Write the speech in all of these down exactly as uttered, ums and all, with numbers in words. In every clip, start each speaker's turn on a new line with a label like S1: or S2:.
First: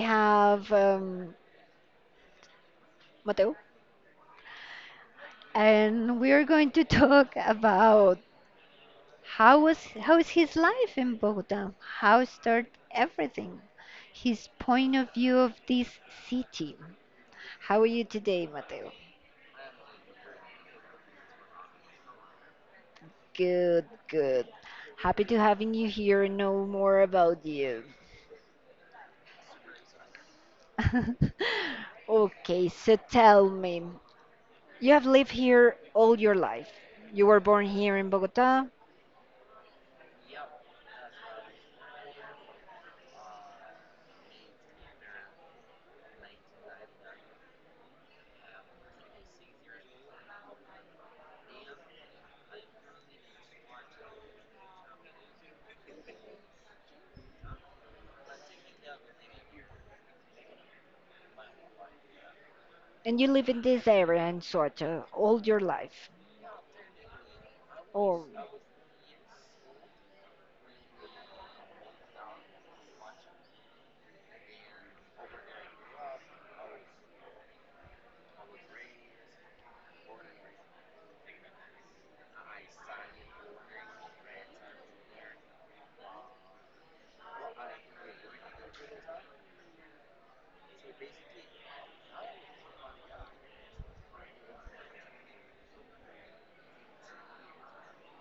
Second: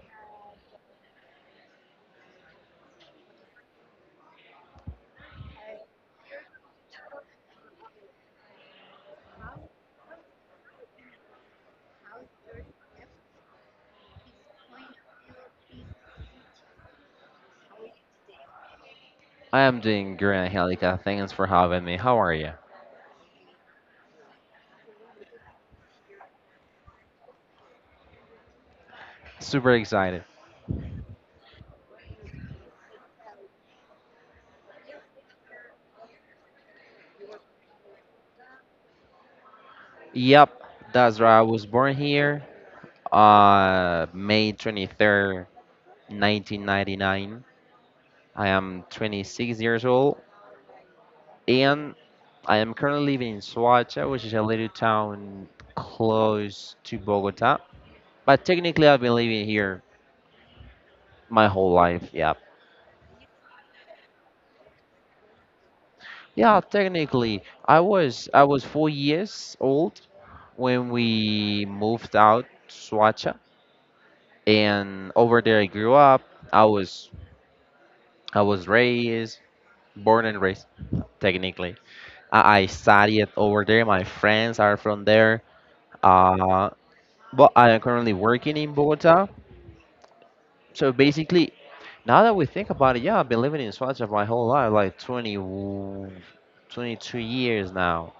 S1: have um, Mateo, and we are going to talk about how was how is his life in Bogota? How started everything? His point of view of this city. How are you today, Mateo?
S2: I am doing great, Angelica. Thanks for having me. How are you?
S1: Good, good. Happy to having you here and know more about you.
S2: Super excited.
S1: Okay, so tell me, you have lived here all your life. You were born here in Bogota,
S2: Yep, that's right. I was born here uh May twenty-third, nineteen ninety-nine. I am twenty-six years old and I am currently living in Soacha, which is a little town close to Bogota. But technically, I've been living here my whole life. Yep.
S1: and you live in this area in Soto all your life.
S2: Yeah, technically, I
S1: Oh.
S2: was I was four years old when we moved out to Swacha, and over there I grew up. I was I was raised, born and raised, technically. I, I studied over there. My friends are from there. Uh, but I am currently working in Bogota. So basically, now that we think about it, yeah, I've been living in Swacha my whole life, like twenty, twenty-two years now.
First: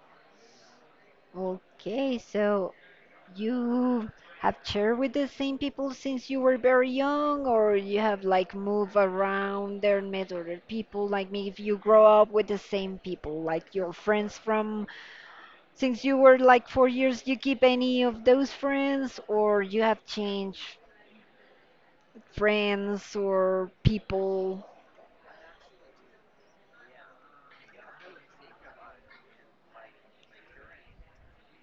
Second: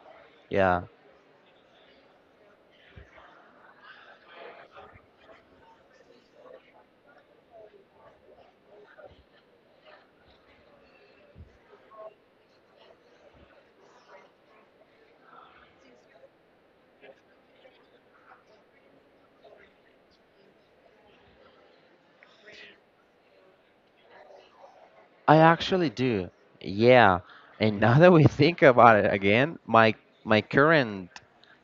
S2: Yeah.
S1: Okay, so you have shared with the same people since you were very young, or you have like moved around there and met other people? Like maybe if you grow up with the same people, like your friends from since you were like four years, you keep any of those friends, or you have changed friends or people?
S2: I actually do. Yeah. And now that we think about it again, my my current,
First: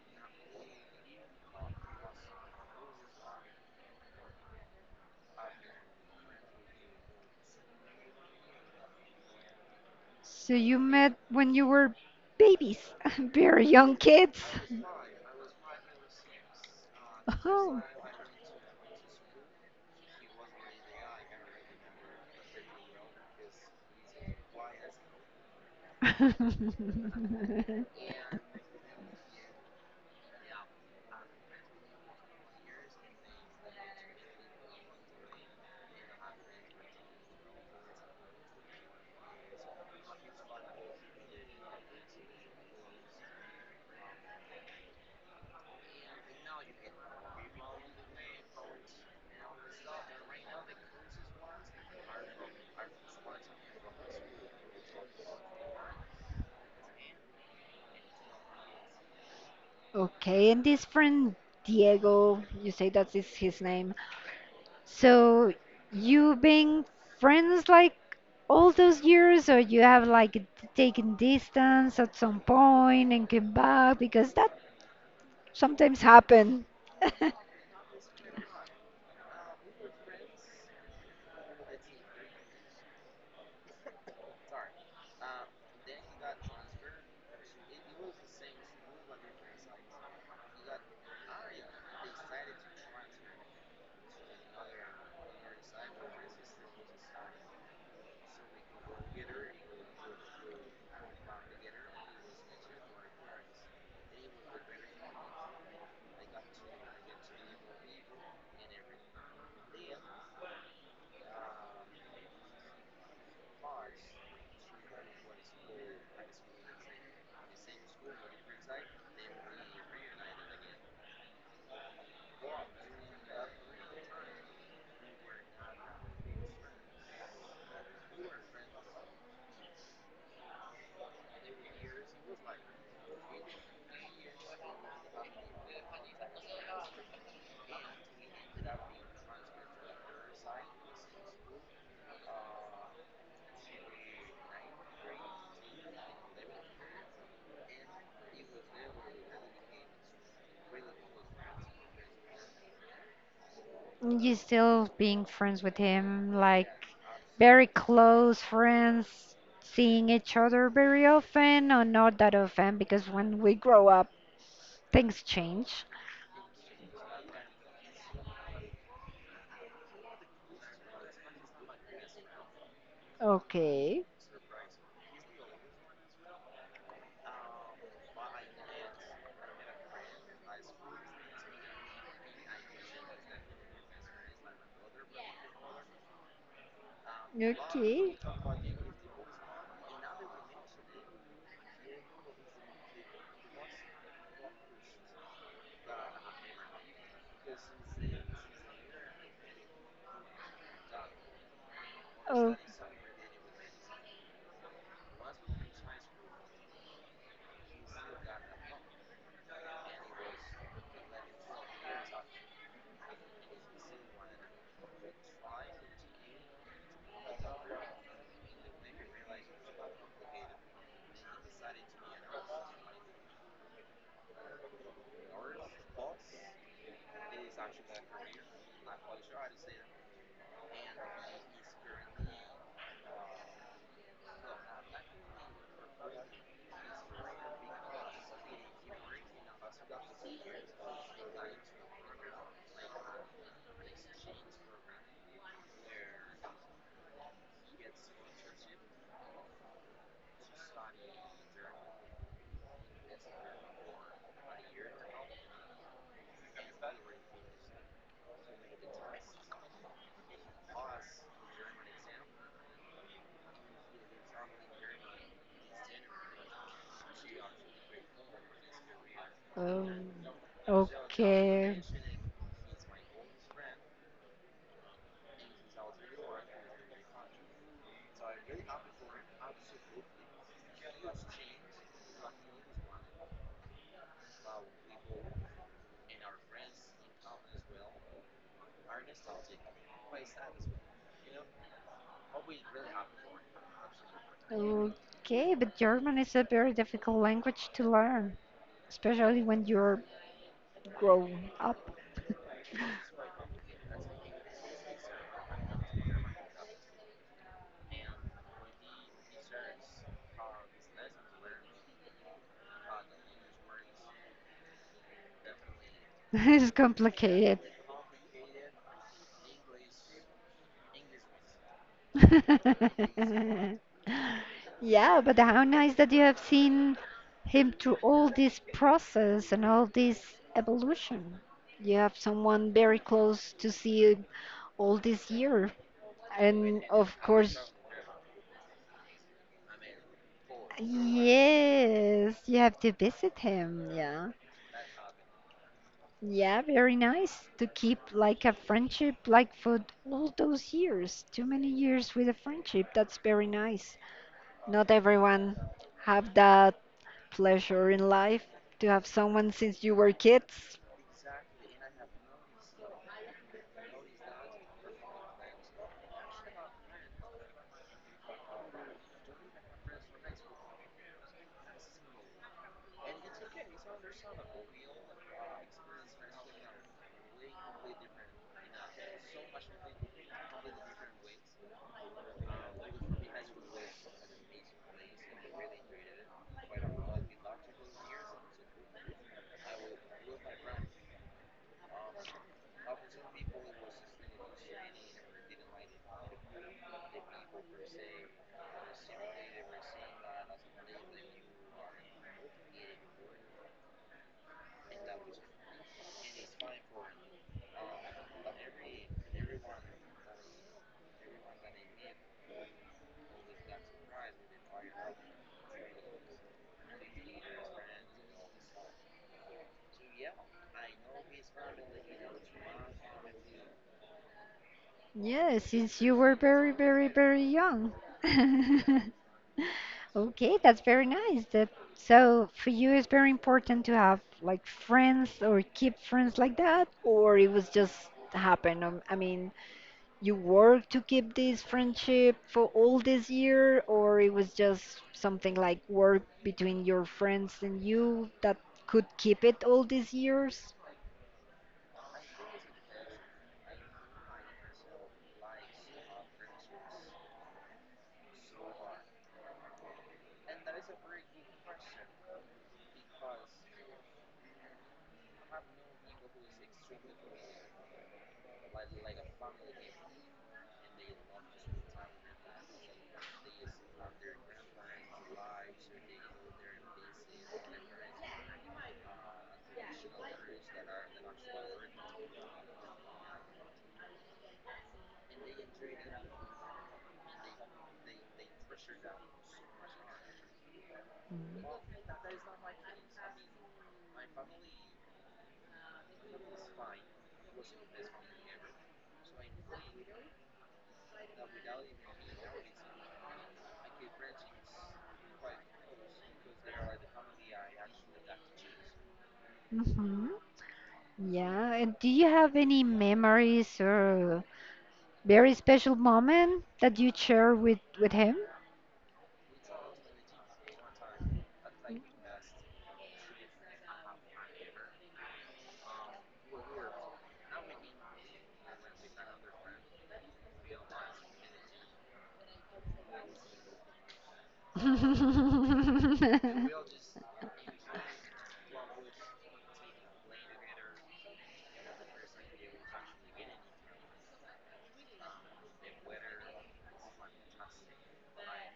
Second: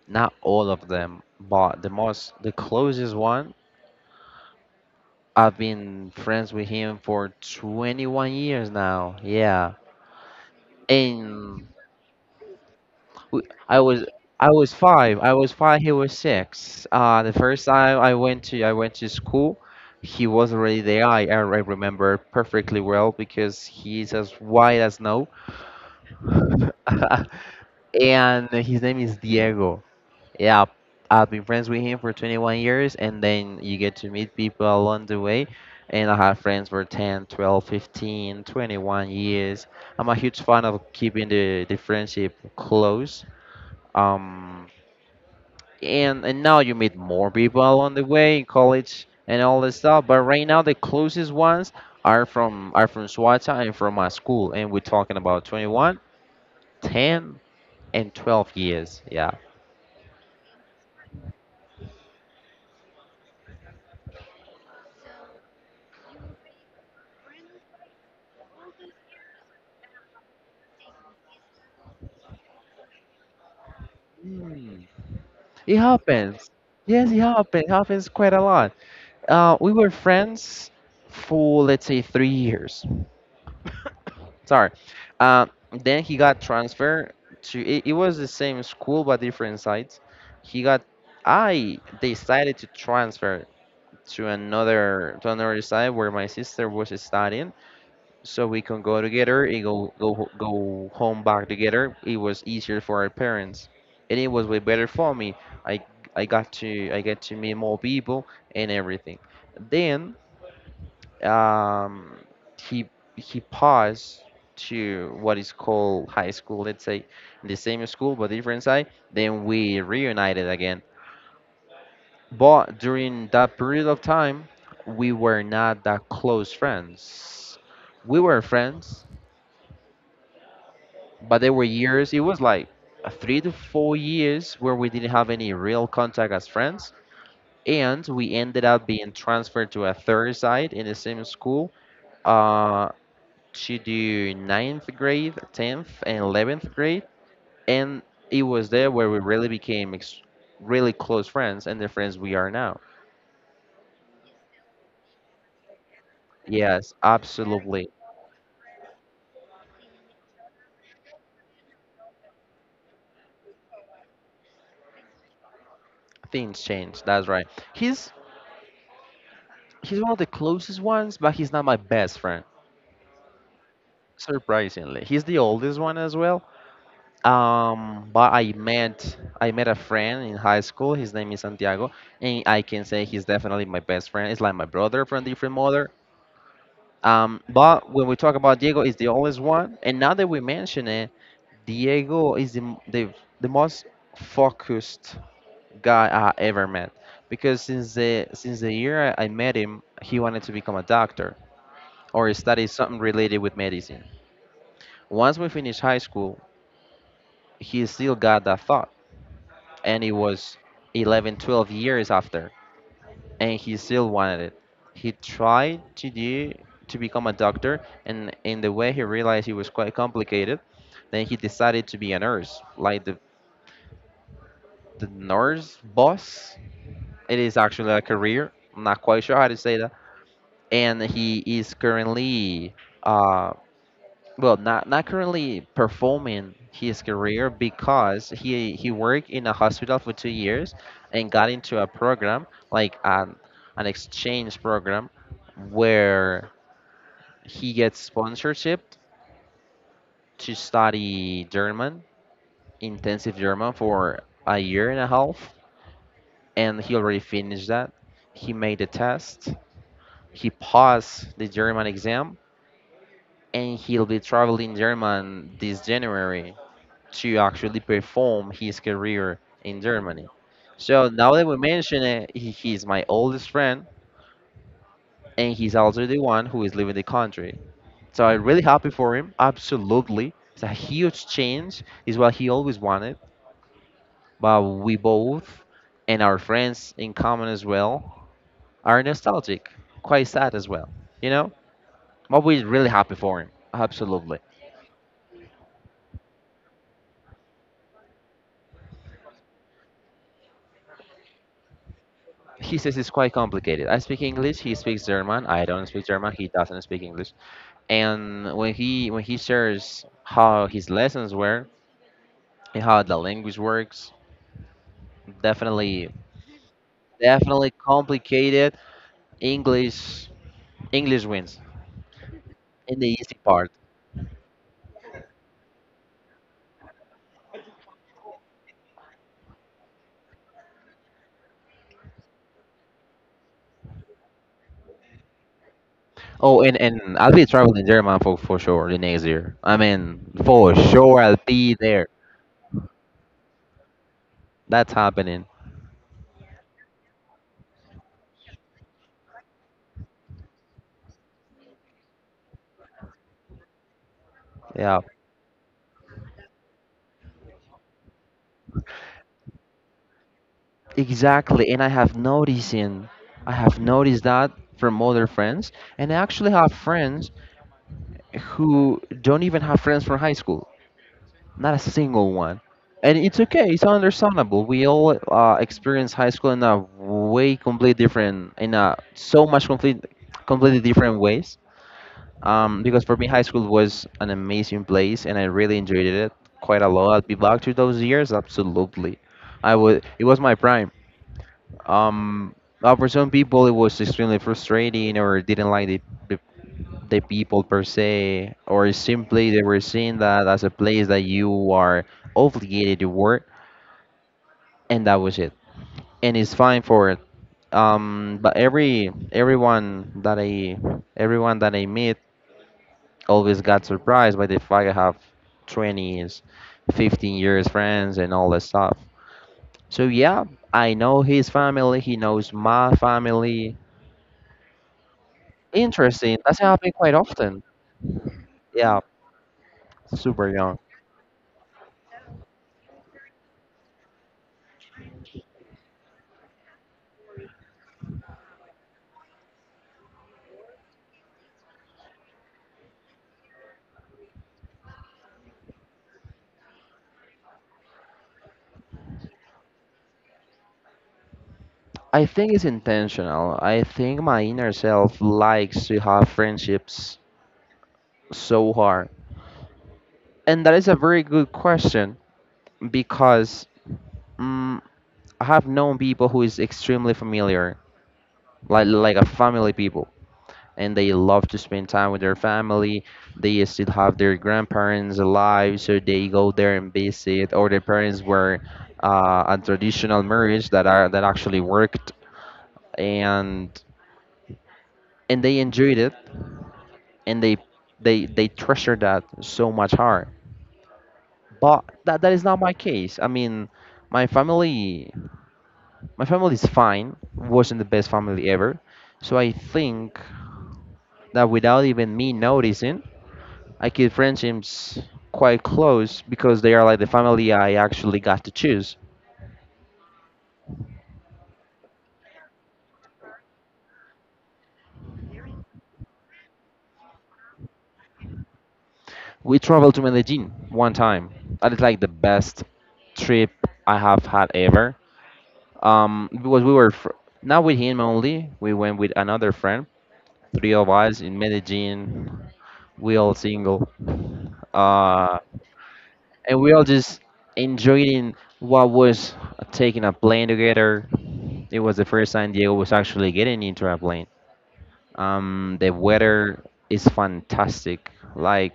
S2: not all of them, but the most the closest one, I've been friends with him for twenty-one years now. Yeah.
S1: So you met when you
S2: And
S1: were babies,
S2: w-
S1: very
S2: I
S1: young
S2: was
S1: kids.
S2: I was five. I was five, he was six. Uh the first
S1: Oh.
S2: time I went to I went to school, he was already there. I I I remember perfectly well because he's as white as snow. And his name is Diego. Yeah, I've been friends with him for twenty-one years, and then you get to meet people along the way. And I have friends for ten, twelve, fifteen, twenty-one years. I'm a huge fan of keeping the, the friendship close. Um, and, and now you meet more people along the way in college and all this stuff. But right now, the closest ones are from are from Swata and from my school. And we're talking about twenty-one, ten, and twelve years. Yeah.
S1: Okay, and this friend Diego, you say that is his name. So you been friends like all those years, or you have like d- taken distance at some point and came back because that
S2: It
S1: sometimes
S2: happens.
S1: happen.
S2: Yes, it happens. It happens quite a lot. Uh, we were friends for, let's say, three years. Sorry. Uh, then he got transferred to. It, it was the same school but different sites. He got. I decided to transfer to another to another side where my sister was studying, so we can go together and go go ho- go home back together. It was easier for our parents, and it was way better for me. I I got to I get to meet more people and everything. Then um, he he passed to what is called high school. Let's say the same school but different side. Then we reunited again. But during that period of time, we were not that close friends. We were friends, but there were years it was like, uh, three to four years where we didn't have any real contact as friends, and we ended up being transferred to a third side in the same school, uh, to do ninth grade, tenth and eleventh grade. And it was there where we really became ex- really close friends, and the friends we are now.
S1: You still being friends with him, like
S2: Yes,
S1: very
S2: absolutely.
S1: close friends, seeing each other very often, or not that often, because when we grow up, things change.
S2: Things change, that's right. He's he's one of the closest ones, but he's not my best friend.
S1: Okay.
S2: Surprisingly, he's the oldest one as well. Um, but I met I met a friend in high school. His name is Santiago, and I can say he's definitely my best friend. It's like my brother from different mother. Um, but when we
S1: Okay.
S2: talk about Diego, is the oldest one. And now that we mention it, Diego is the m- the, the most focused guy I ever met. Because since the since the year I I met him, he wanted to become a doctor or
S1: Oh.
S2: study something related with medicine. Once we finished high school, he still got that thought, and it was eleven, twelve years after, and he still wanted it. He tried to do to become a doctor, and in the way he realized it was quite complicated. Then he decided to be a nurse, like the, the nurse boss. It is actually a career. I'm not quite sure how to say that. And he is currently, uh, well, not not currently performing his career, because he he worked in a hospital for two years and got into a program, like an an exchange program, where he gets sponsorship to study German, intensive German, for a year and a half. And he already finished that. He made the test. He passed the German exam, and he'll be traveling German this January to actually perform his career in
S1: Oh.
S2: Germany. So now that we
S1: okay.
S2: mention it, he, he's my oldest friend, and he's also the one who is leaving the country. So I'm really happy for him. Absolutely, it's a huge change. It's what he always wanted. But we both, and our friends in common as well, are nostalgic, quite sad as well. You know, but we're really happy for him. Absolutely.
S1: Okay. Okay, but German is a very difficult language to learn, especially when you're grown up.
S2: He says it's quite complicated. I speak English. He speaks German. I don't speak German. He doesn't speak English. And when he when he shares how his lessons were and how the language works, definitely,
S1: It's complicated.
S2: definitely complicated. English english wins in the easy part.
S1: Yeah, but how nice that you have seen him through all this process and all this evolution. You have someone very close to see all this year.
S2: Oh, and
S1: And
S2: and
S1: of
S2: I'll be
S1: course,
S2: traveling german, for for sure, the next year. I mean, for sure I'll be there.
S1: yes, you have to visit him. Yeah.
S2: That's happening.
S1: Yeah, very nice to keep like a friendship like for all those years. Too many years with a friendship. That's very nice. Not
S2: Yeah,
S1: everyone have that pleasure in life to have someone since you were kids?
S2: exactly. And i have noticed in I have noticed that from other friends. And I actually have friends who don't even have friends from high school. Not a single one. And it's okay. It's understandable. We all, uh, experience high school in a way completely different, in a so much complete, completely different ways. Um, because for me, high school was an amazing place, and I really enjoyed it quite a lot. I'd be back to those years, absolutely. I would. It was my prime. Um, uh, for some people, it was extremely frustrating, or didn't like it, the people per se, or simply they were seeing that as a place that you are obligated to work, and that was it. And it's fine for it. Um, but every everyone that I everyone that I meet always got surprised by the fact I have twenties, fifteen years friends and all that stuff. So yeah, I know his family. He knows my family.
S1: Yeah, since you were
S2: Interesting. Doesn't
S1: very,
S2: happen
S1: very,
S2: quite
S1: very
S2: often.
S1: young.
S2: Yeah, super
S1: Okay,
S2: young.
S1: that's very nice. That so for you it's very important to have like friends or keep friends like that, or it was just happen. Um, I mean, you work to keep this friendship for all this year, or it was just something like work between your friends and you that could keep it all these years.
S2: I think it's intentional. I think my inner self likes to have friendships so hard. And that is a very good question, because mm I have known people who is extremely familiar, like like a family people, and they love to spend time with their family. They still have their grandparents alive, so they go there and visit, or their parents were, uh, a traditional marriage that are that actually worked, and and they enjoyed it, and they they they treasure that so much hard. But that, that is not my case. I mean, my family my family is fine, wasn't the best family ever. So I think that, without even me noticing, I keep friendships quite close, because they are like the family I actually got to choose.
S1: Mm-hmm. Yeah, and do you have any memories or very special moment that you share with with him?
S2: We traveled to medellin one time. That is like the best trip I have had ever, um because we were fr- not with him only, we went with another friend, three of us in Medellin. We all single, uh, and we all just enjoying what was, taking a plane together. It was the first time Diego was actually getting into a plane. Um, the weather is fantastic. Like,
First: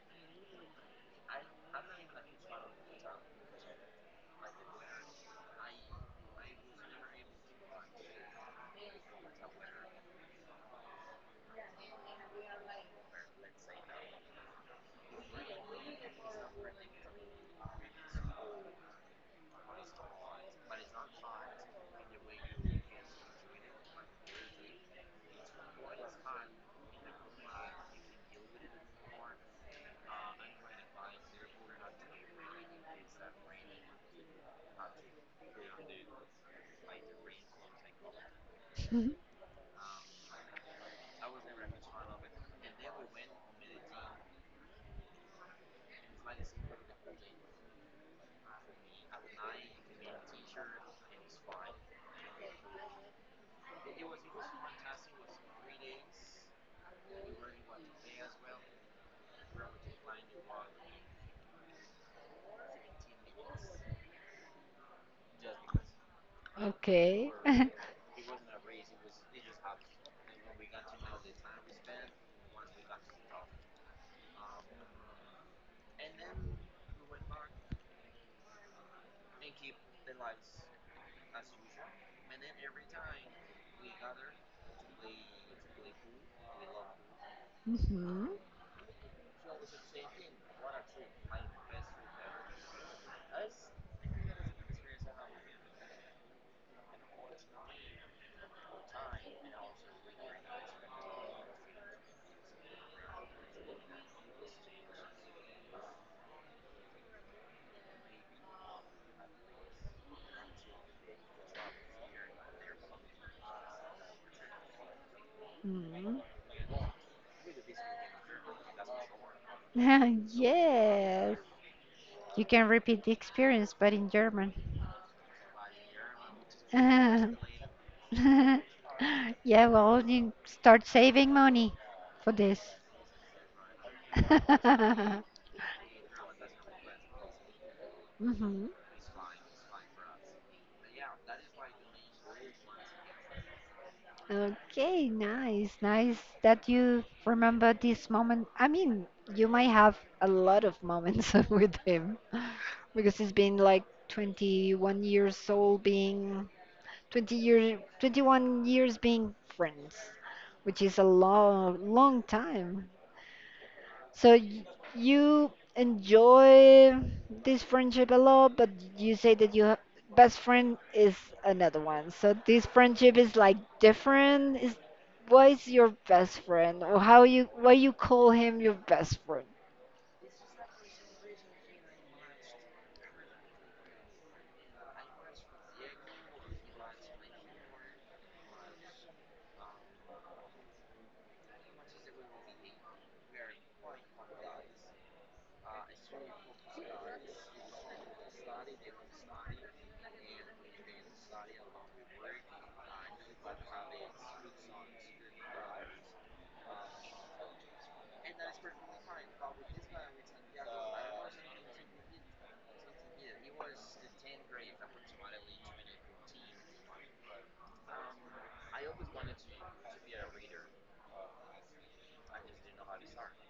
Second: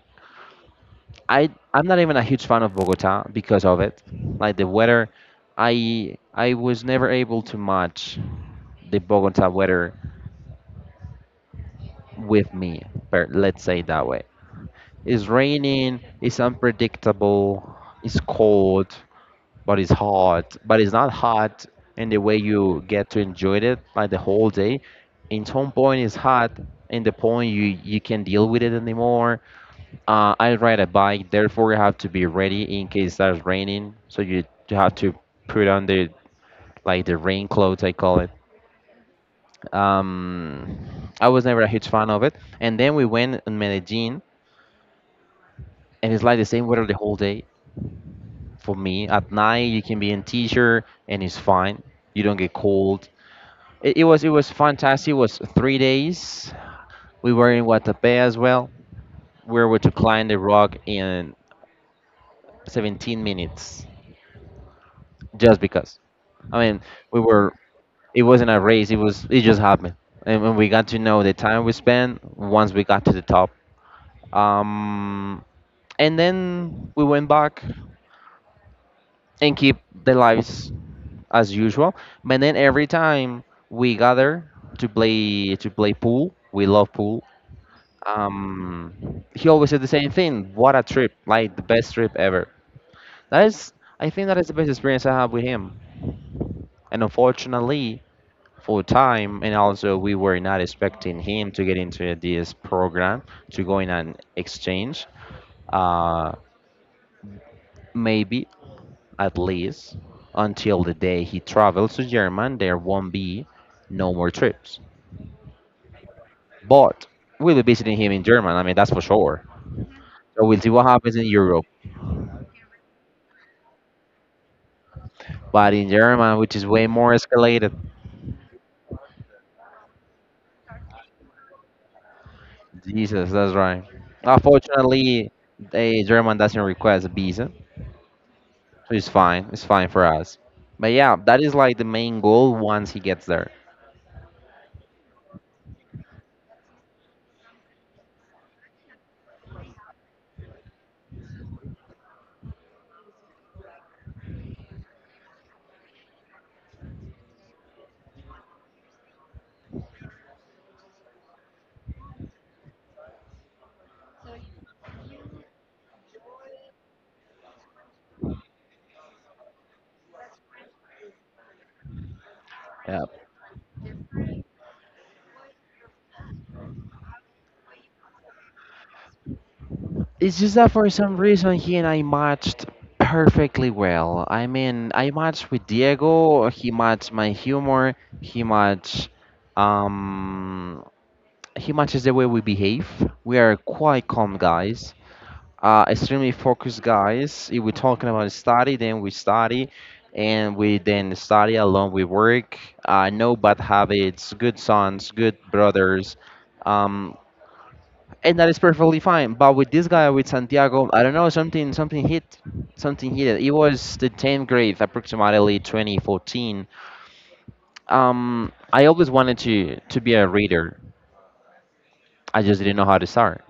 S2: I, I'm not even a huge fan of Bogota because of it. Like the weather, I, I was never able to match the Bogota weather with me. But let's say it that way. It's raining, it's unpredictable, it's cold, but it's hot. But it's not hot in the way you get to enjoy it like the whole day. In some point it's hot, in the point you you can't deal with it anymore. Uh, I ride a bike, therefore you have to be ready in case it starts raining. So you, you have to put on the like the rain clothes, I call it. Um, I was never a huge fan of it. And then we went in Medellin, and it's like the same weather the whole day. For me, at night you can be in t-shirt and it's fine. You don't get cold. It, it was it was fantastic. It was three days. We were in Guatapé as well. We were able to climb the rock in seventeen minutes, just because, I mean, we
S1: Okay.
S2: were it wasn't a race. It was it just happened. And when we got to know the time we spent once we got to the top, um and then we went back, and keep the lives as usual. But then every time we gather to play to play pool, we love pool.
S1: Mhm.
S2: Um, he always said the same thing. What a trip! Like the best trip ever. That is, I think that is the best experience I have with him. And unfortunately, for time, and also we were not expecting him to get into this program, to go in an exchange. Uh, maybe at least until the day he travels to Germany, there won't be no more trips.
S1: Mm.
S2: But we'll be visiting him in Germany. I mean, that's for sure. So we'll see what happens in
S1: Yes.
S2: Europe.
S1: You can repeat the experience, but in German.
S2: But in Germany, which is way more escalated,
S1: Yeah, well, you start saving money for this.
S2: Jesus, that's right. Unfortunately, the German doesn't request a visa,
S1: Hmm.
S2: so it's fine. It's fine for us. But yeah, that is like the main goal once he gets there.
S1: Okay, nice, nice that you remember this moment. I mean, you might have a lot of moments with him because he's been like twenty-one years old, being twenty years, twenty-one years being friends, which is a long, long time. So y- you enjoy this friendship a lot, but you say that your best friend is another one. So this
S2: Yeah.
S1: friendship is like different. Is why is your best friend, or how you why you call him your best friend?
S2: It's just that for some reason he and I matched perfectly well. I mean, I matched with Diego. He matched my humor. He matched um He matches the way we behave. We are quite calm guys, uh, extremely focused guys. If we're talking about study, then we study, and we then study along. We work. Uh, no bad habits. Good sons. Good brothers. Um, and that is perfectly fine. But with this guy, with Santiago, I don't know. Something something hit. Something hit. It was the tenth grade, approximately twenty fourteen. Um, I always wanted to to be a reader. I just didn't know how to start.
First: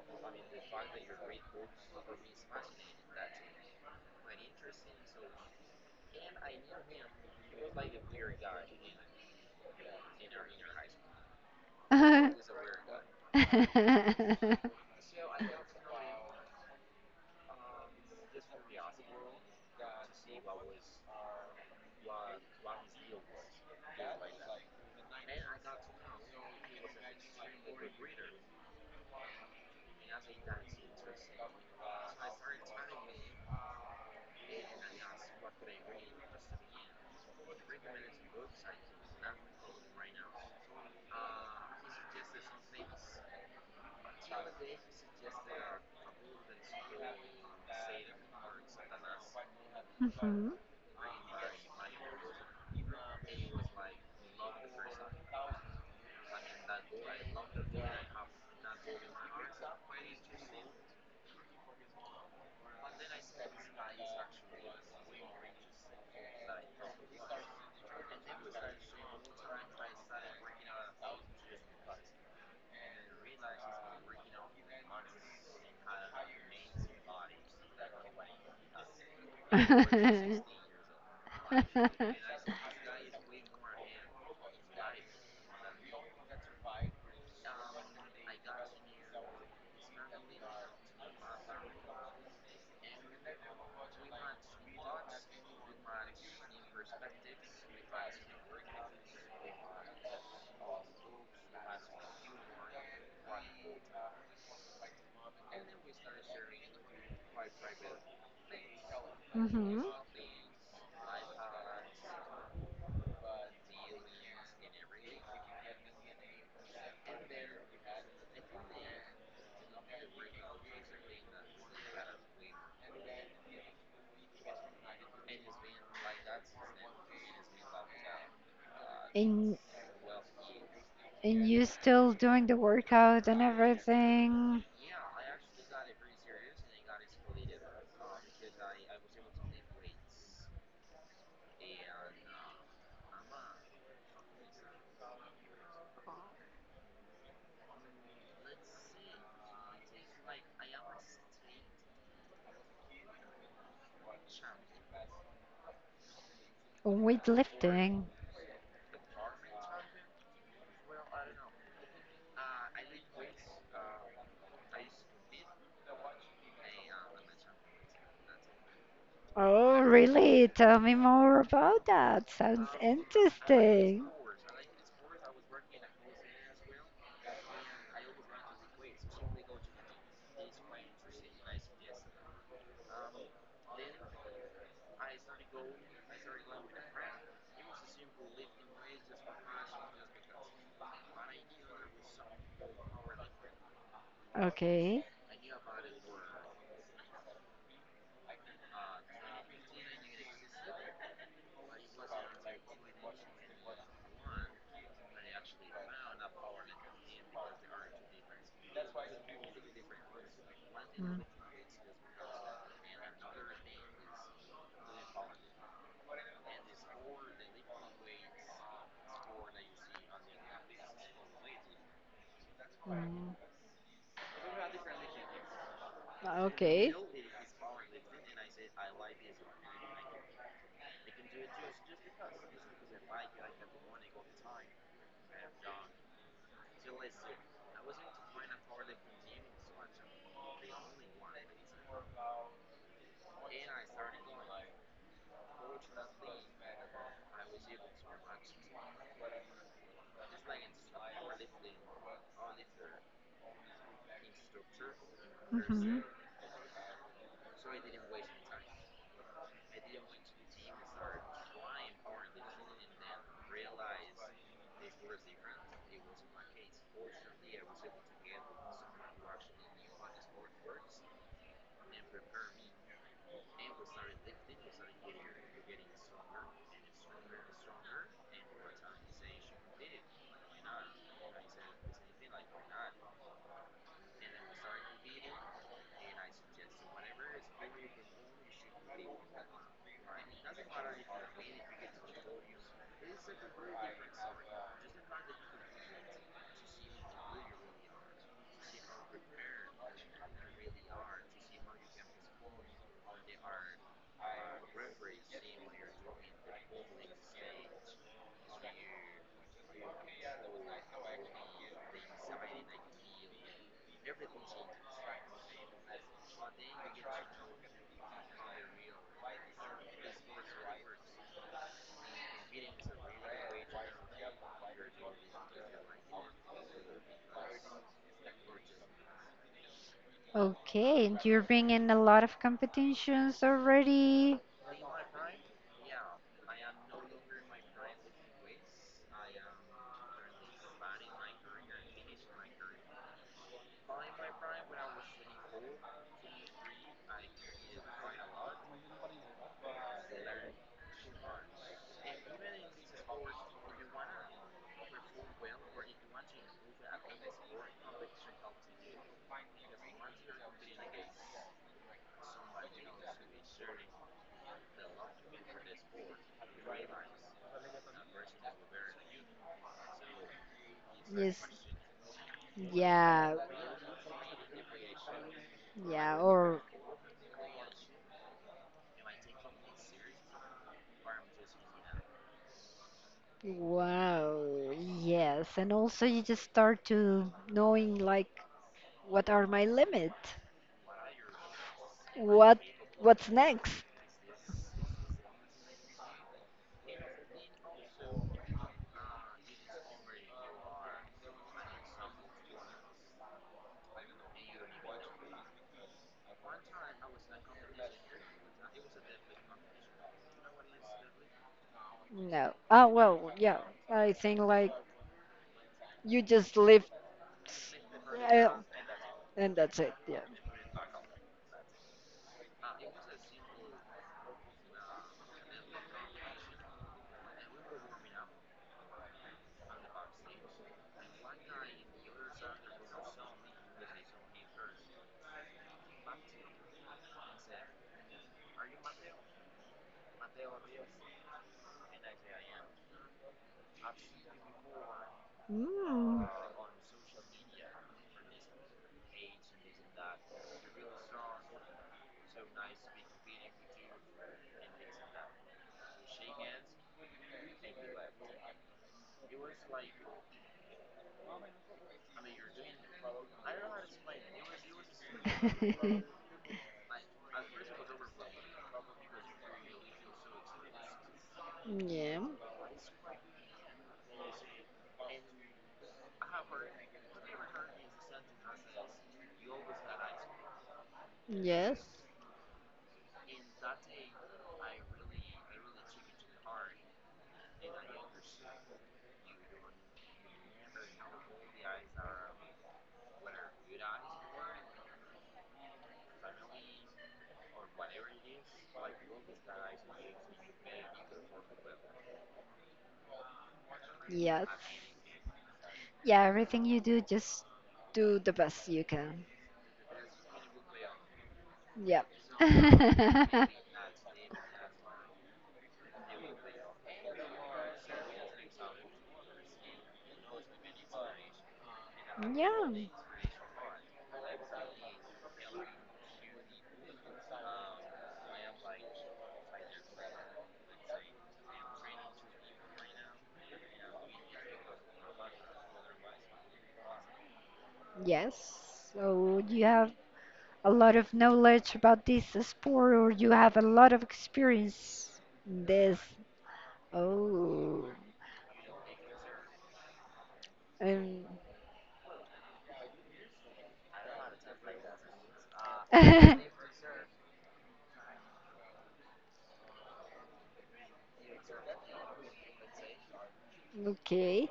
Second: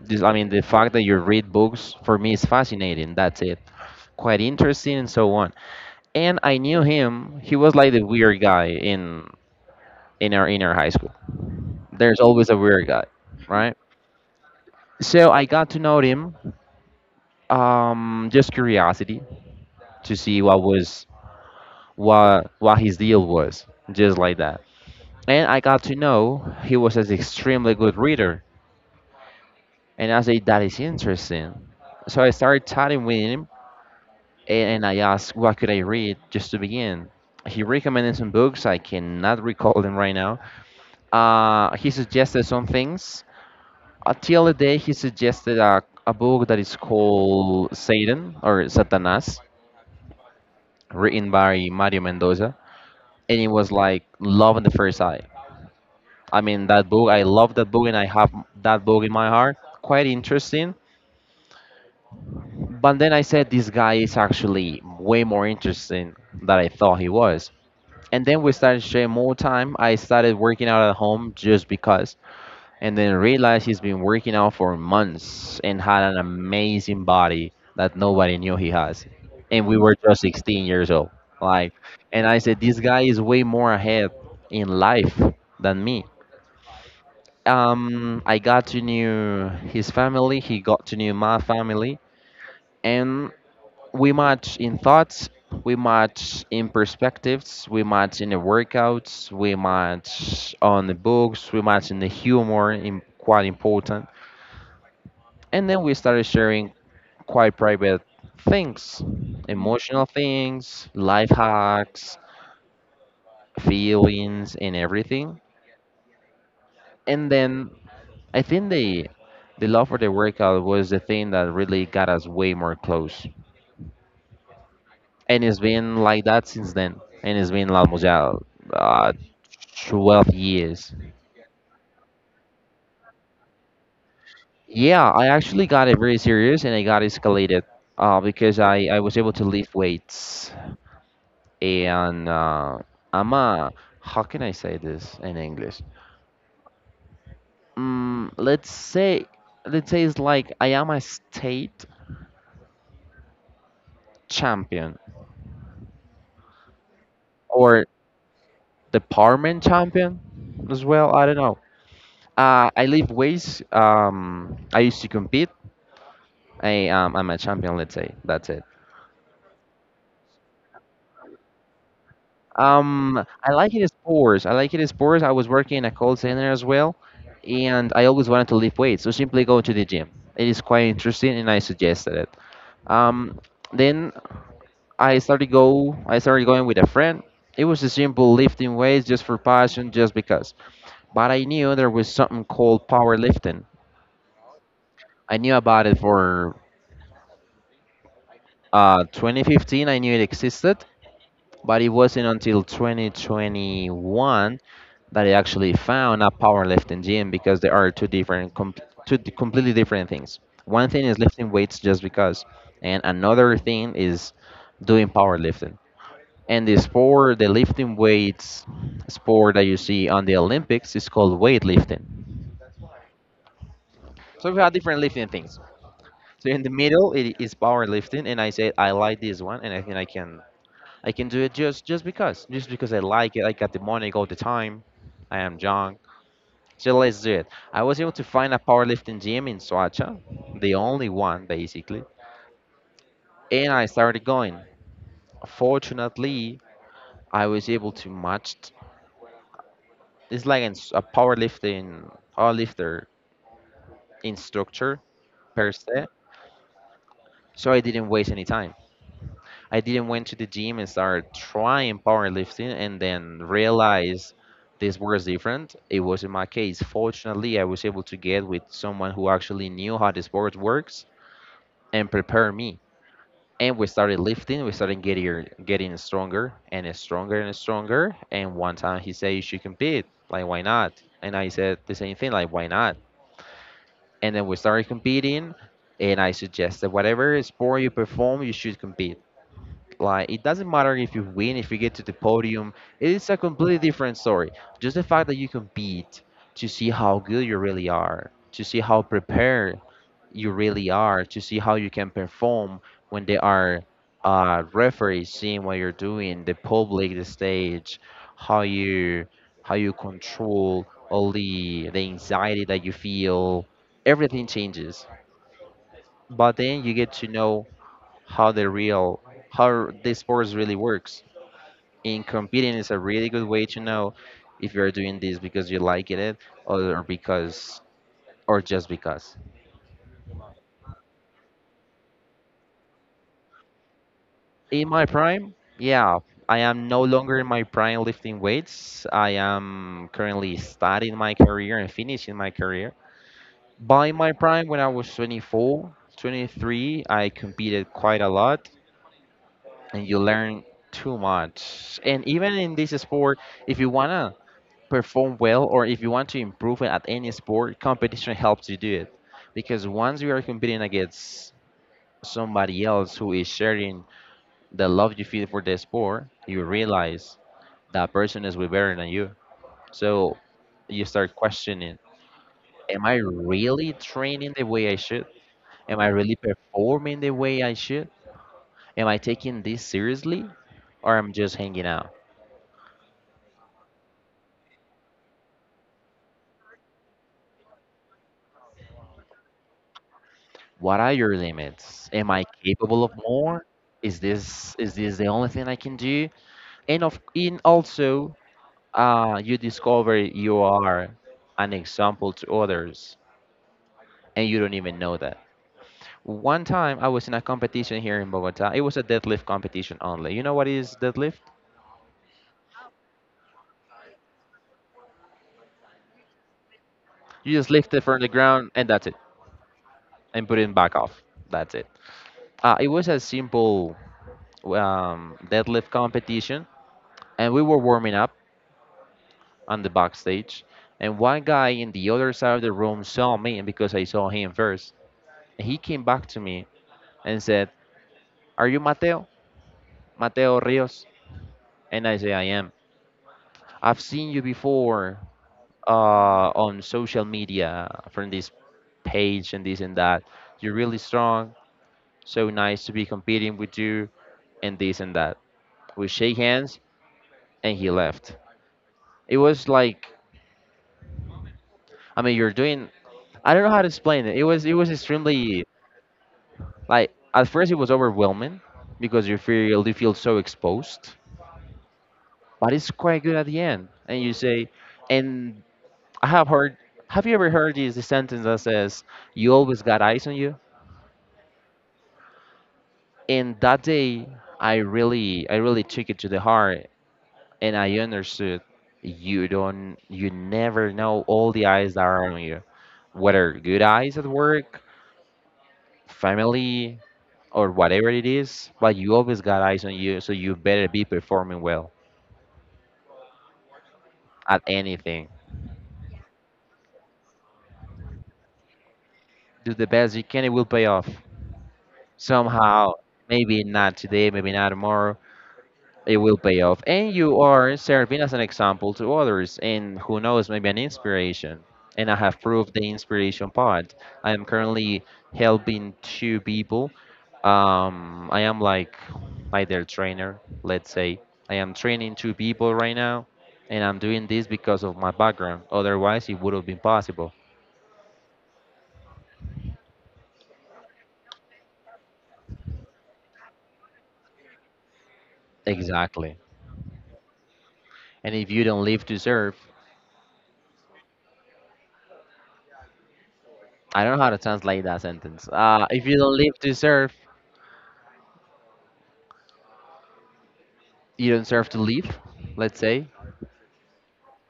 S2: This, I mean, the fact that you read books for me is fascinating. That's it. Quite interesting and so on. And I knew him. He was like the weird guy in in our in our high school. There's always a weird guy, right? So I got to know him, um, just curiosity to see what was what what his deal was, just like that. And I got to know he was an extremely good reader. And I say that is interesting. So I started chatting with him and I asked what could I read just to begin. He recommended some books. I cannot recall them right now. Uh, he suggested some things. Until the day he suggested a, a book that is called Satan or Satanas, written by Mario Mendoza, and it was like love on the first sight. I mean that book. I love that book, and I have that book in my heart. Quite interesting. But then I said this guy is actually way more interesting than I thought he was. And then we started sharing more time. I started working out at home just because, and then realized he's been working out for months and had an amazing body that nobody knew he has. And we were just
S1: Mhm.
S2: sixteen years old. Like, and I said, this guy is way more ahead in life than me. Um, I got to know his family. He got to know my family, and we match in thoughts, we match in perspectives, we match in the workouts, we match on the books, we match in the humor, in, quite important. And then we started sharing quite private things,
S1: Mm-hmm.
S2: emotional things, life hacks, feelings, and everything. And then I think the the love for the workout was the thing that really got us way more close. And it's been like that since then and it's been like, almost yeah, uh,
S1: And
S2: twelve years.
S1: and you still doing the workout and everything?
S2: Yeah, I actually got it very serious and I got escalated, uh, because I, I was able to lift weights and uh, I'm a, how can I say this in English? Mm, let's say let's say it's like I am a state champion or
S1: Weightlifting.
S2: department champion as well, I don't know. Uh, i lift weights. Um, i used to compete. I um I'm a champion, let's say. That's it.
S1: Oh, really? Tell me more about that. Sounds
S2: Um I like it as
S1: interesting.
S2: sports. I like it as sports. I was working in a call center as well and I always wanted to lift weights, so simply go to the gym. It is quite interesting and I suggested it. Um then I started go I started going with a friend. It was a simple lifting weights just for passion, just because. But I knew there was something called powerlifting.
S1: Okay.
S2: I knew about it for uh twenty fifteen, I knew it existed, but it wasn't until twenty twenty-one that I actually found a powerlifting gym because they are two different, com- two d- completely different things. One thing is
S1: Mhm.
S2: lifting weights just because, and another thing is doing powerlifting. And the sport, the lifting weights sport that you see on the Olympics is called weightlifting. So we have different lifting things. So in the
S1: Okay.
S2: middle it is powerlifting, and I said I like this one, and I think I can I can do it just just because just because I like it. I got the money all the time. I am young. So let's do it. I was able to find a powerlifting gym in Soacha, the only one basically, and I started going. Fortunately, I was able to match. It's like an s- a powerlifting powerlifter instructor per
S1: Mhm.
S2: se, so I didn't waste any time. I didn't went to the gym and started trying powerlifting, and then realize this was different. It wasn't my case. Fortunately, I was able to get with someone who actually knew how the sport works and prepare me and we started lifting. We started getting getting stronger and stronger and stronger. And one time he said, "You should compete. Like, why not?" And I said the same thing, like, "Why not?" And then we started competing. And I suggested whatever sport you perform, you should compete. Like it doesn't matter if you win, if you get to the podium, it is a completely different story. Just the fact that you compete to see how good you really are, to see how prepared you really are, to see how you can perform when there are uh, referees seeing what you're doing, the public, the stage, how you how you control all the the anxiety that you feel, everything changes. But then you get to know how the real how the sports really works in competing is a really good way to know if you're doing this because you like it eh, or because or just because.
S1: Okay, and you're bringing a lot of competitions already.
S2: In my prime, yeah, I am no longer in my prime lifting weights. I am currently starting my career and finishing my career. By my prime, when I was twenty-four, twenty-three, I competed quite a lot and you learn too much. And even in this sport, if you wanna perform well or if you want to improve at any sport, competition helps you do it. Because once you are competing against somebody else who is sharing the love you feel for the sport, you realize that person is way better than you. So you start
S1: Yes.
S2: questioning, am I
S1: Yeah.
S2: really training the way I should? Am I
S1: Yeah.
S2: really
S1: Or
S2: performing the way I should? Am I taking this seriously? Or I'm just hanging out?
S1: wow. Yes. And also you just start to knowing like what are my limits?
S2: What are your limits? Am I
S1: What
S2: capable of
S1: what's
S2: more?
S1: next?
S2: Is this is this the only thing I can do? And of in also, uh, you discover you are an example to others, and you don't even know that. One time I was in a competition here in Bogota. It was a deadlift competition only. You know what is deadlift?
S1: No. Oh, well, yeah. I think like you just lift,
S2: You just lift it from the
S1: uh,
S2: ground and that's it,
S1: and that's it. Yeah.
S2: and put it back off. That's it. Uh, it was a simple um, deadlift competition, and we were warming up on the backstage, and one guy in the other side of the room saw me and because I saw him first. He came back to me and said, "Are you Mateo? Mateo Rios?" And I say, "I am. I've seen you before
S1: Mm.
S2: uh, on social media from this page and this and that. You're really strong. So nice to be competing with you and this and that." We shake hands, and he left. It was like, I mean, you're doing. I don't know how to explain it. It was it was extremely. Like at first it was overwhelming because you feel you feel so exposed,
S1: Yeah.
S2: but it's quite good at the end. And you say, and I have heard. Have you ever heard this sentence that says, "You always got eyes on you"?
S1: Yes.
S2: And that day, I really, I really took it to the heart, and I understood you don't, you never know all the eyes that are on you, whether good eyes at work, family, or whatever it is. But you always got eyes on you, so you better be performing well
S1: Yes.
S2: at anything.
S1: Yeah, everything you do, just do the best you can.
S2: Do the best you can, it will pay off.
S1: Yeah.
S2: Somehow, maybe not today, maybe not tomorrow, it will pay off. And you are serving as an example to others, and who knows, maybe an inspiration. And I have
S1: Yeah.
S2: proved the inspiration part. I am currently helping two people. Um, I am like like their trainer, let's say. I am training two people right now, and I'm doing this because of my background. Otherwise, it would have been possible.
S1: Yes. So you have a lot of knowledge about this sport, or you have a lot of experience in This
S2: Exactly.
S1: Oh,
S2: And if you don't live to serve,
S1: um,
S2: I don't know how to translate that sentence. Uh, if you don't live to serve, you don't serve to live, let's say.
S1: okay.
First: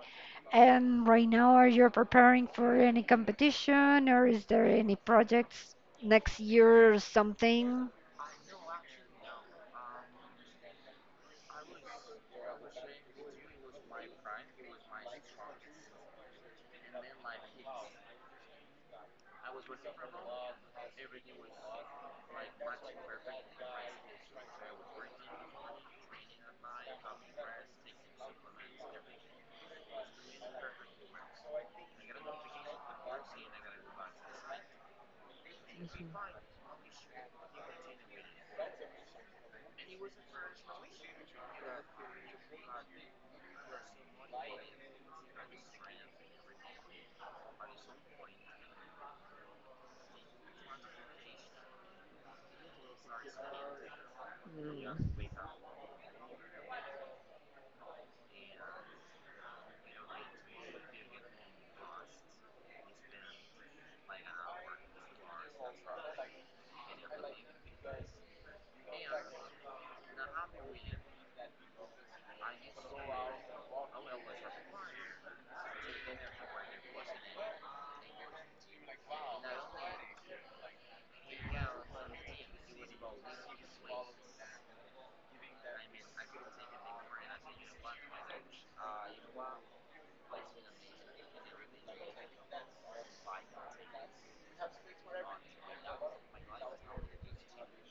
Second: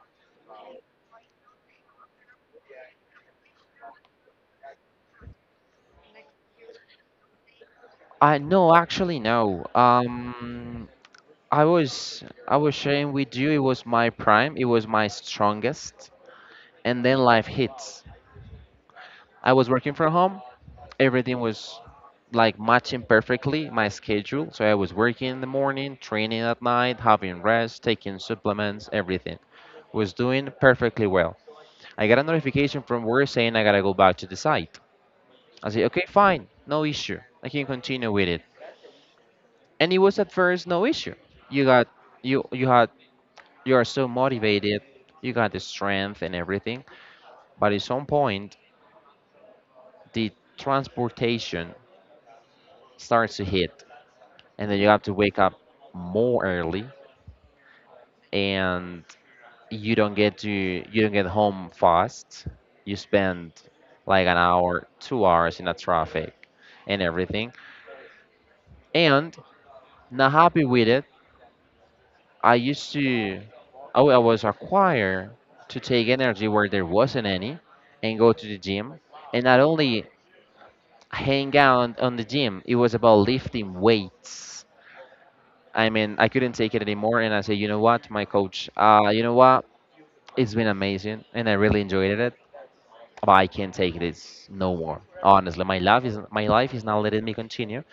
S1: And right now, are you preparing for any competition, or is there any projects next year or something?
S2: I no, actually no. Um, I was I was sharing with you. It was my prime. It was my strongest. And then life hits. I was working from home. Everything was like matching perfectly my schedule. So I was working in the morning, training at night, having rest, taking supplements, everything was doing perfectly well. I got a notification from work saying I gotta go back to the site. I say, okay, fine, no issue. I can continue with it. And it was at first no issue. You got you you had you are so motivated, you got the strength and everything. But at some point the transportation starts to hit, and then you have to
S1: Mm.
S2: wake up more early, and you don't get to you don't get home fast. You spend like an hour, two hours in the traffic and everything. And not happy with it, I used to, I wa- I was required to take energy where there wasn't any and go to the gym. And not only hang out on the gym, it was about lifting weights. I mean, I couldn't take it anymore. And I said, you know what, my coach, uh, you know what? It's been amazing and I really enjoyed it. But I can't take this no more. Honestly, my life is my life is not letting me continue.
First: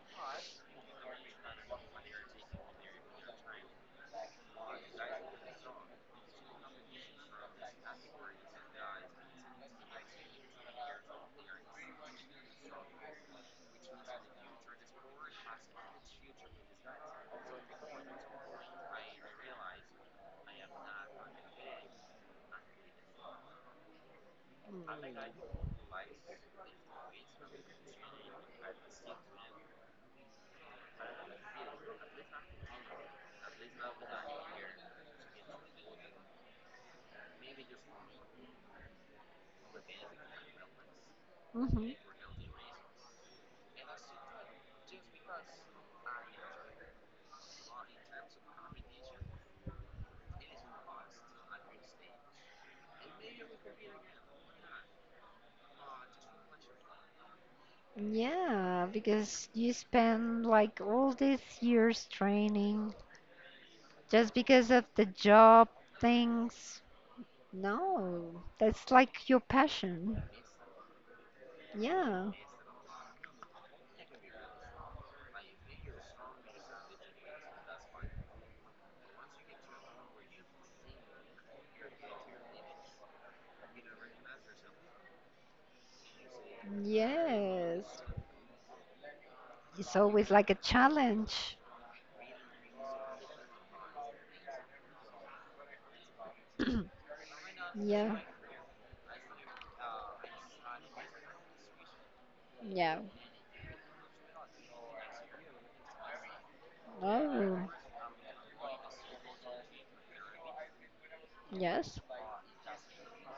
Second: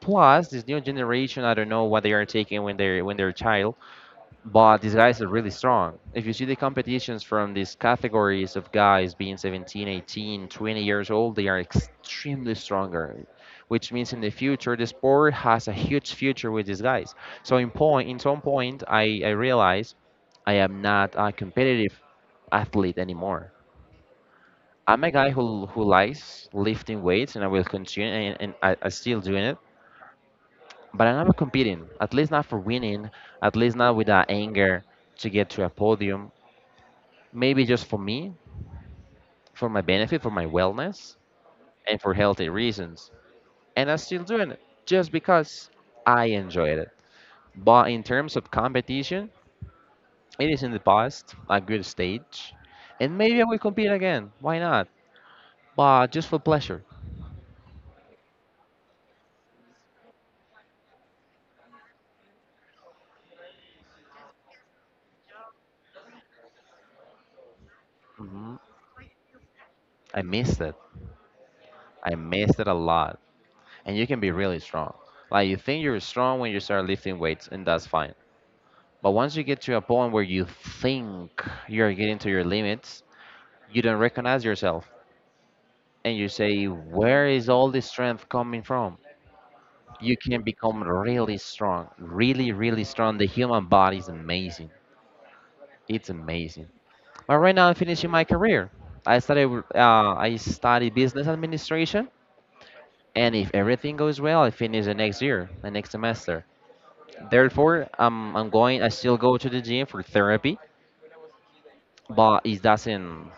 S2: Plus, this new generation, I don't know what they are taking when they're when they're child. But these guys are really strong. If you see the competitions from these categories of guys being seventeen, eighteen, twenty years old, they are extremely stronger, which means in the future the sport has a huge future with these guys. So in point, in some point, I I realized I am not a competitive athlete anymore. I'm a guy who who likes lifting weights, and I will continue, and, and I, I still doing it. But I'm not competing, at least not for winning, at least not with that anger to get to a podium. Maybe just for me, for my benefit, for my wellness,
S1: Mhm.
S2: and for healthy reasons. And I'm still doing it just because I enjoyed it. But in terms of competition, it is in the past a good stage, and maybe I will compete again. Why not? But just for pleasure.
S1: Yeah, because you spend like all these years training just because of the job things. No,
S2: hmm
S1: that's like your passion.
S2: I missed it. I
S1: Yeah,
S2: missed it a lot. And you can be really strong. Like you think you're strong when you start lifting weights, and that's fine. But once you get to a point where you think you're getting to your limits, you don't recognize yourself and you say, where is all
S1: yes.
S2: this strength coming from?
S1: It's
S2: You
S1: always
S2: can
S1: like a
S2: become really
S1: challenge.
S2: strong, really, really strong. The human body is amazing. It's amazing. But right now, I'm finishing
S1: Yeah,
S2: my career. I started, uh, I studied business administration,
S1: yeah.
S2: and if everything goes well, I finish the next year, the next semester.
S1: Oh,
S2: Therefore, I'm, I'm going. I still go to the gym for therapy,
S1: yes.
S2: but it doesn't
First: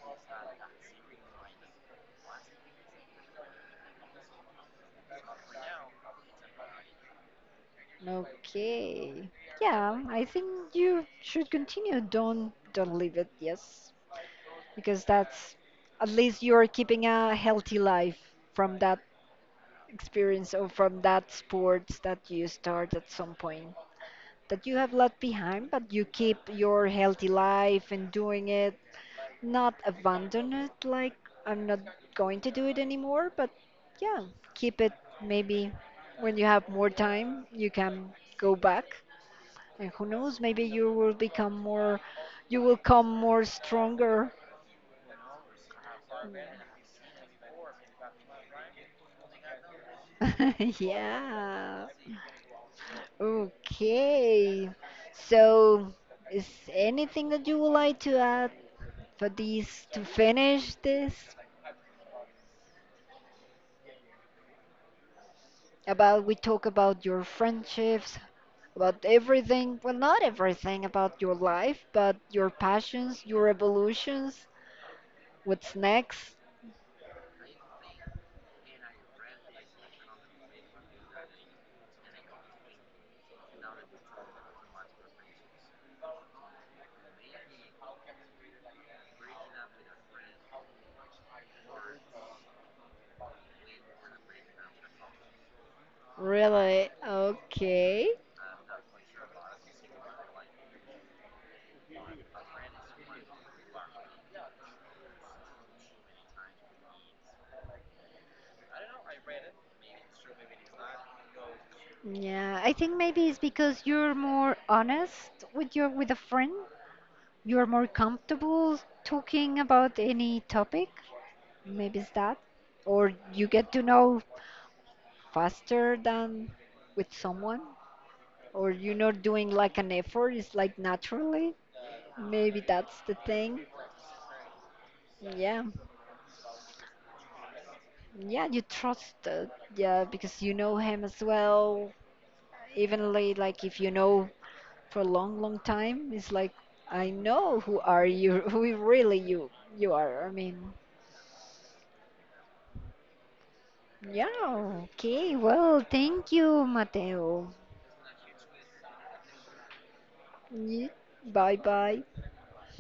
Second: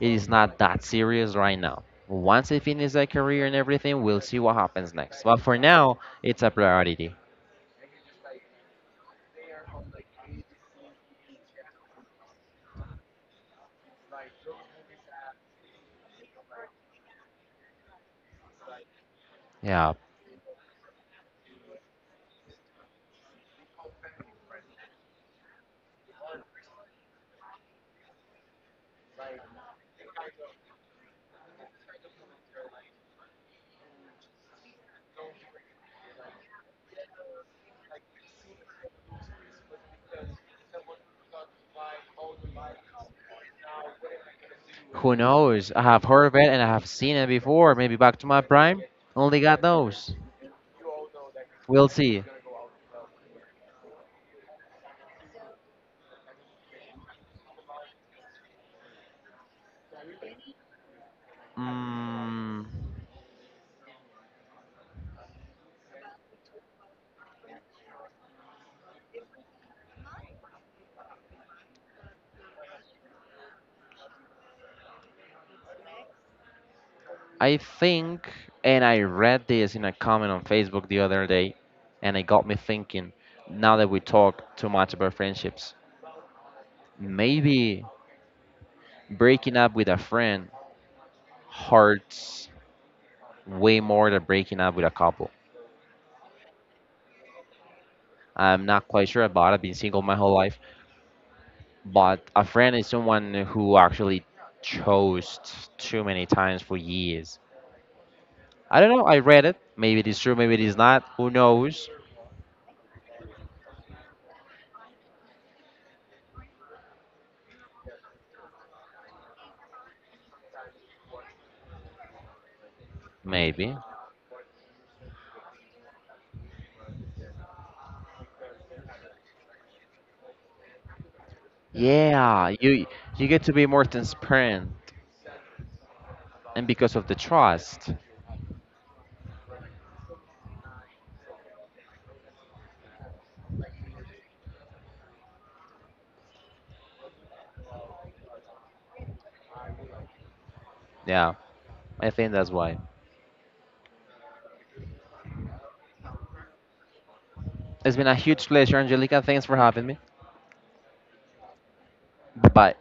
S2: it is not that serious right now. Once I finish that career and everything, we'll see what happens next. But for now, it's a priority.
S1: Okay. Yeah, I think you should continue. Don't don't leave it. Yes, because that's at least you are keeping a healthy life from that
S2: Yeah.
S1: experience or from that sports that you start at some point that you have left behind, but you keep your healthy life and doing it not abandon it like I'm not going to do it anymore, but yeah, keep it maybe when you have more time, you can go back and who knows, maybe you will become more you will come more stronger.
S2: Who knows? I have heard of it and I have seen it before. Maybe back to my prime. Only God knows.
S1: Yeah.
S2: We'll see.
S1: Okay. So is anything that you would like to add for this to finish this?
S2: Mm,
S1: About we talk about your friendships, about everything, well, not everything about your life, but your passions, your evolutions, what's next.
S2: I think, and I read this in a comment on Facebook the other day, and it got me thinking. Now that we talk too much about friendships, maybe breaking up with a friend hurts way more than breaking up with a couple.
S1: Really? Okay.
S2: I'm not quite sure about it. I've been single my whole life, but a friend is someone who actually chose too many times for years. I don't know. I read it. Maybe it is true. Maybe it is not. Who knows?
S1: Yeah, I think maybe it's because you're more honest with your with a friend. You're more comfortable talking about any topic. Maybe it's that. Or you get
S2: Maybe.
S1: to know faster than with someone, or you're not doing like an effort, it's like naturally.
S2: Yeah,
S1: Maybe
S2: you
S1: that's the
S2: you get to be
S1: thing.
S2: more transparent,
S1: Yeah.
S2: and because of the trust.
S1: Yeah, you trust, uh, yeah, because you know him as well. Evenly, like if you know for a long, long time, it's like I know who are you, who really you you are. I mean,
S2: Yeah, I think that's why.
S1: yeah. Okay, well, thank you, Mateo.
S2: It's been a huge pleasure, Angelica. Thanks for having me.
S1: Ye- Bye bye.
S2: Bye bye.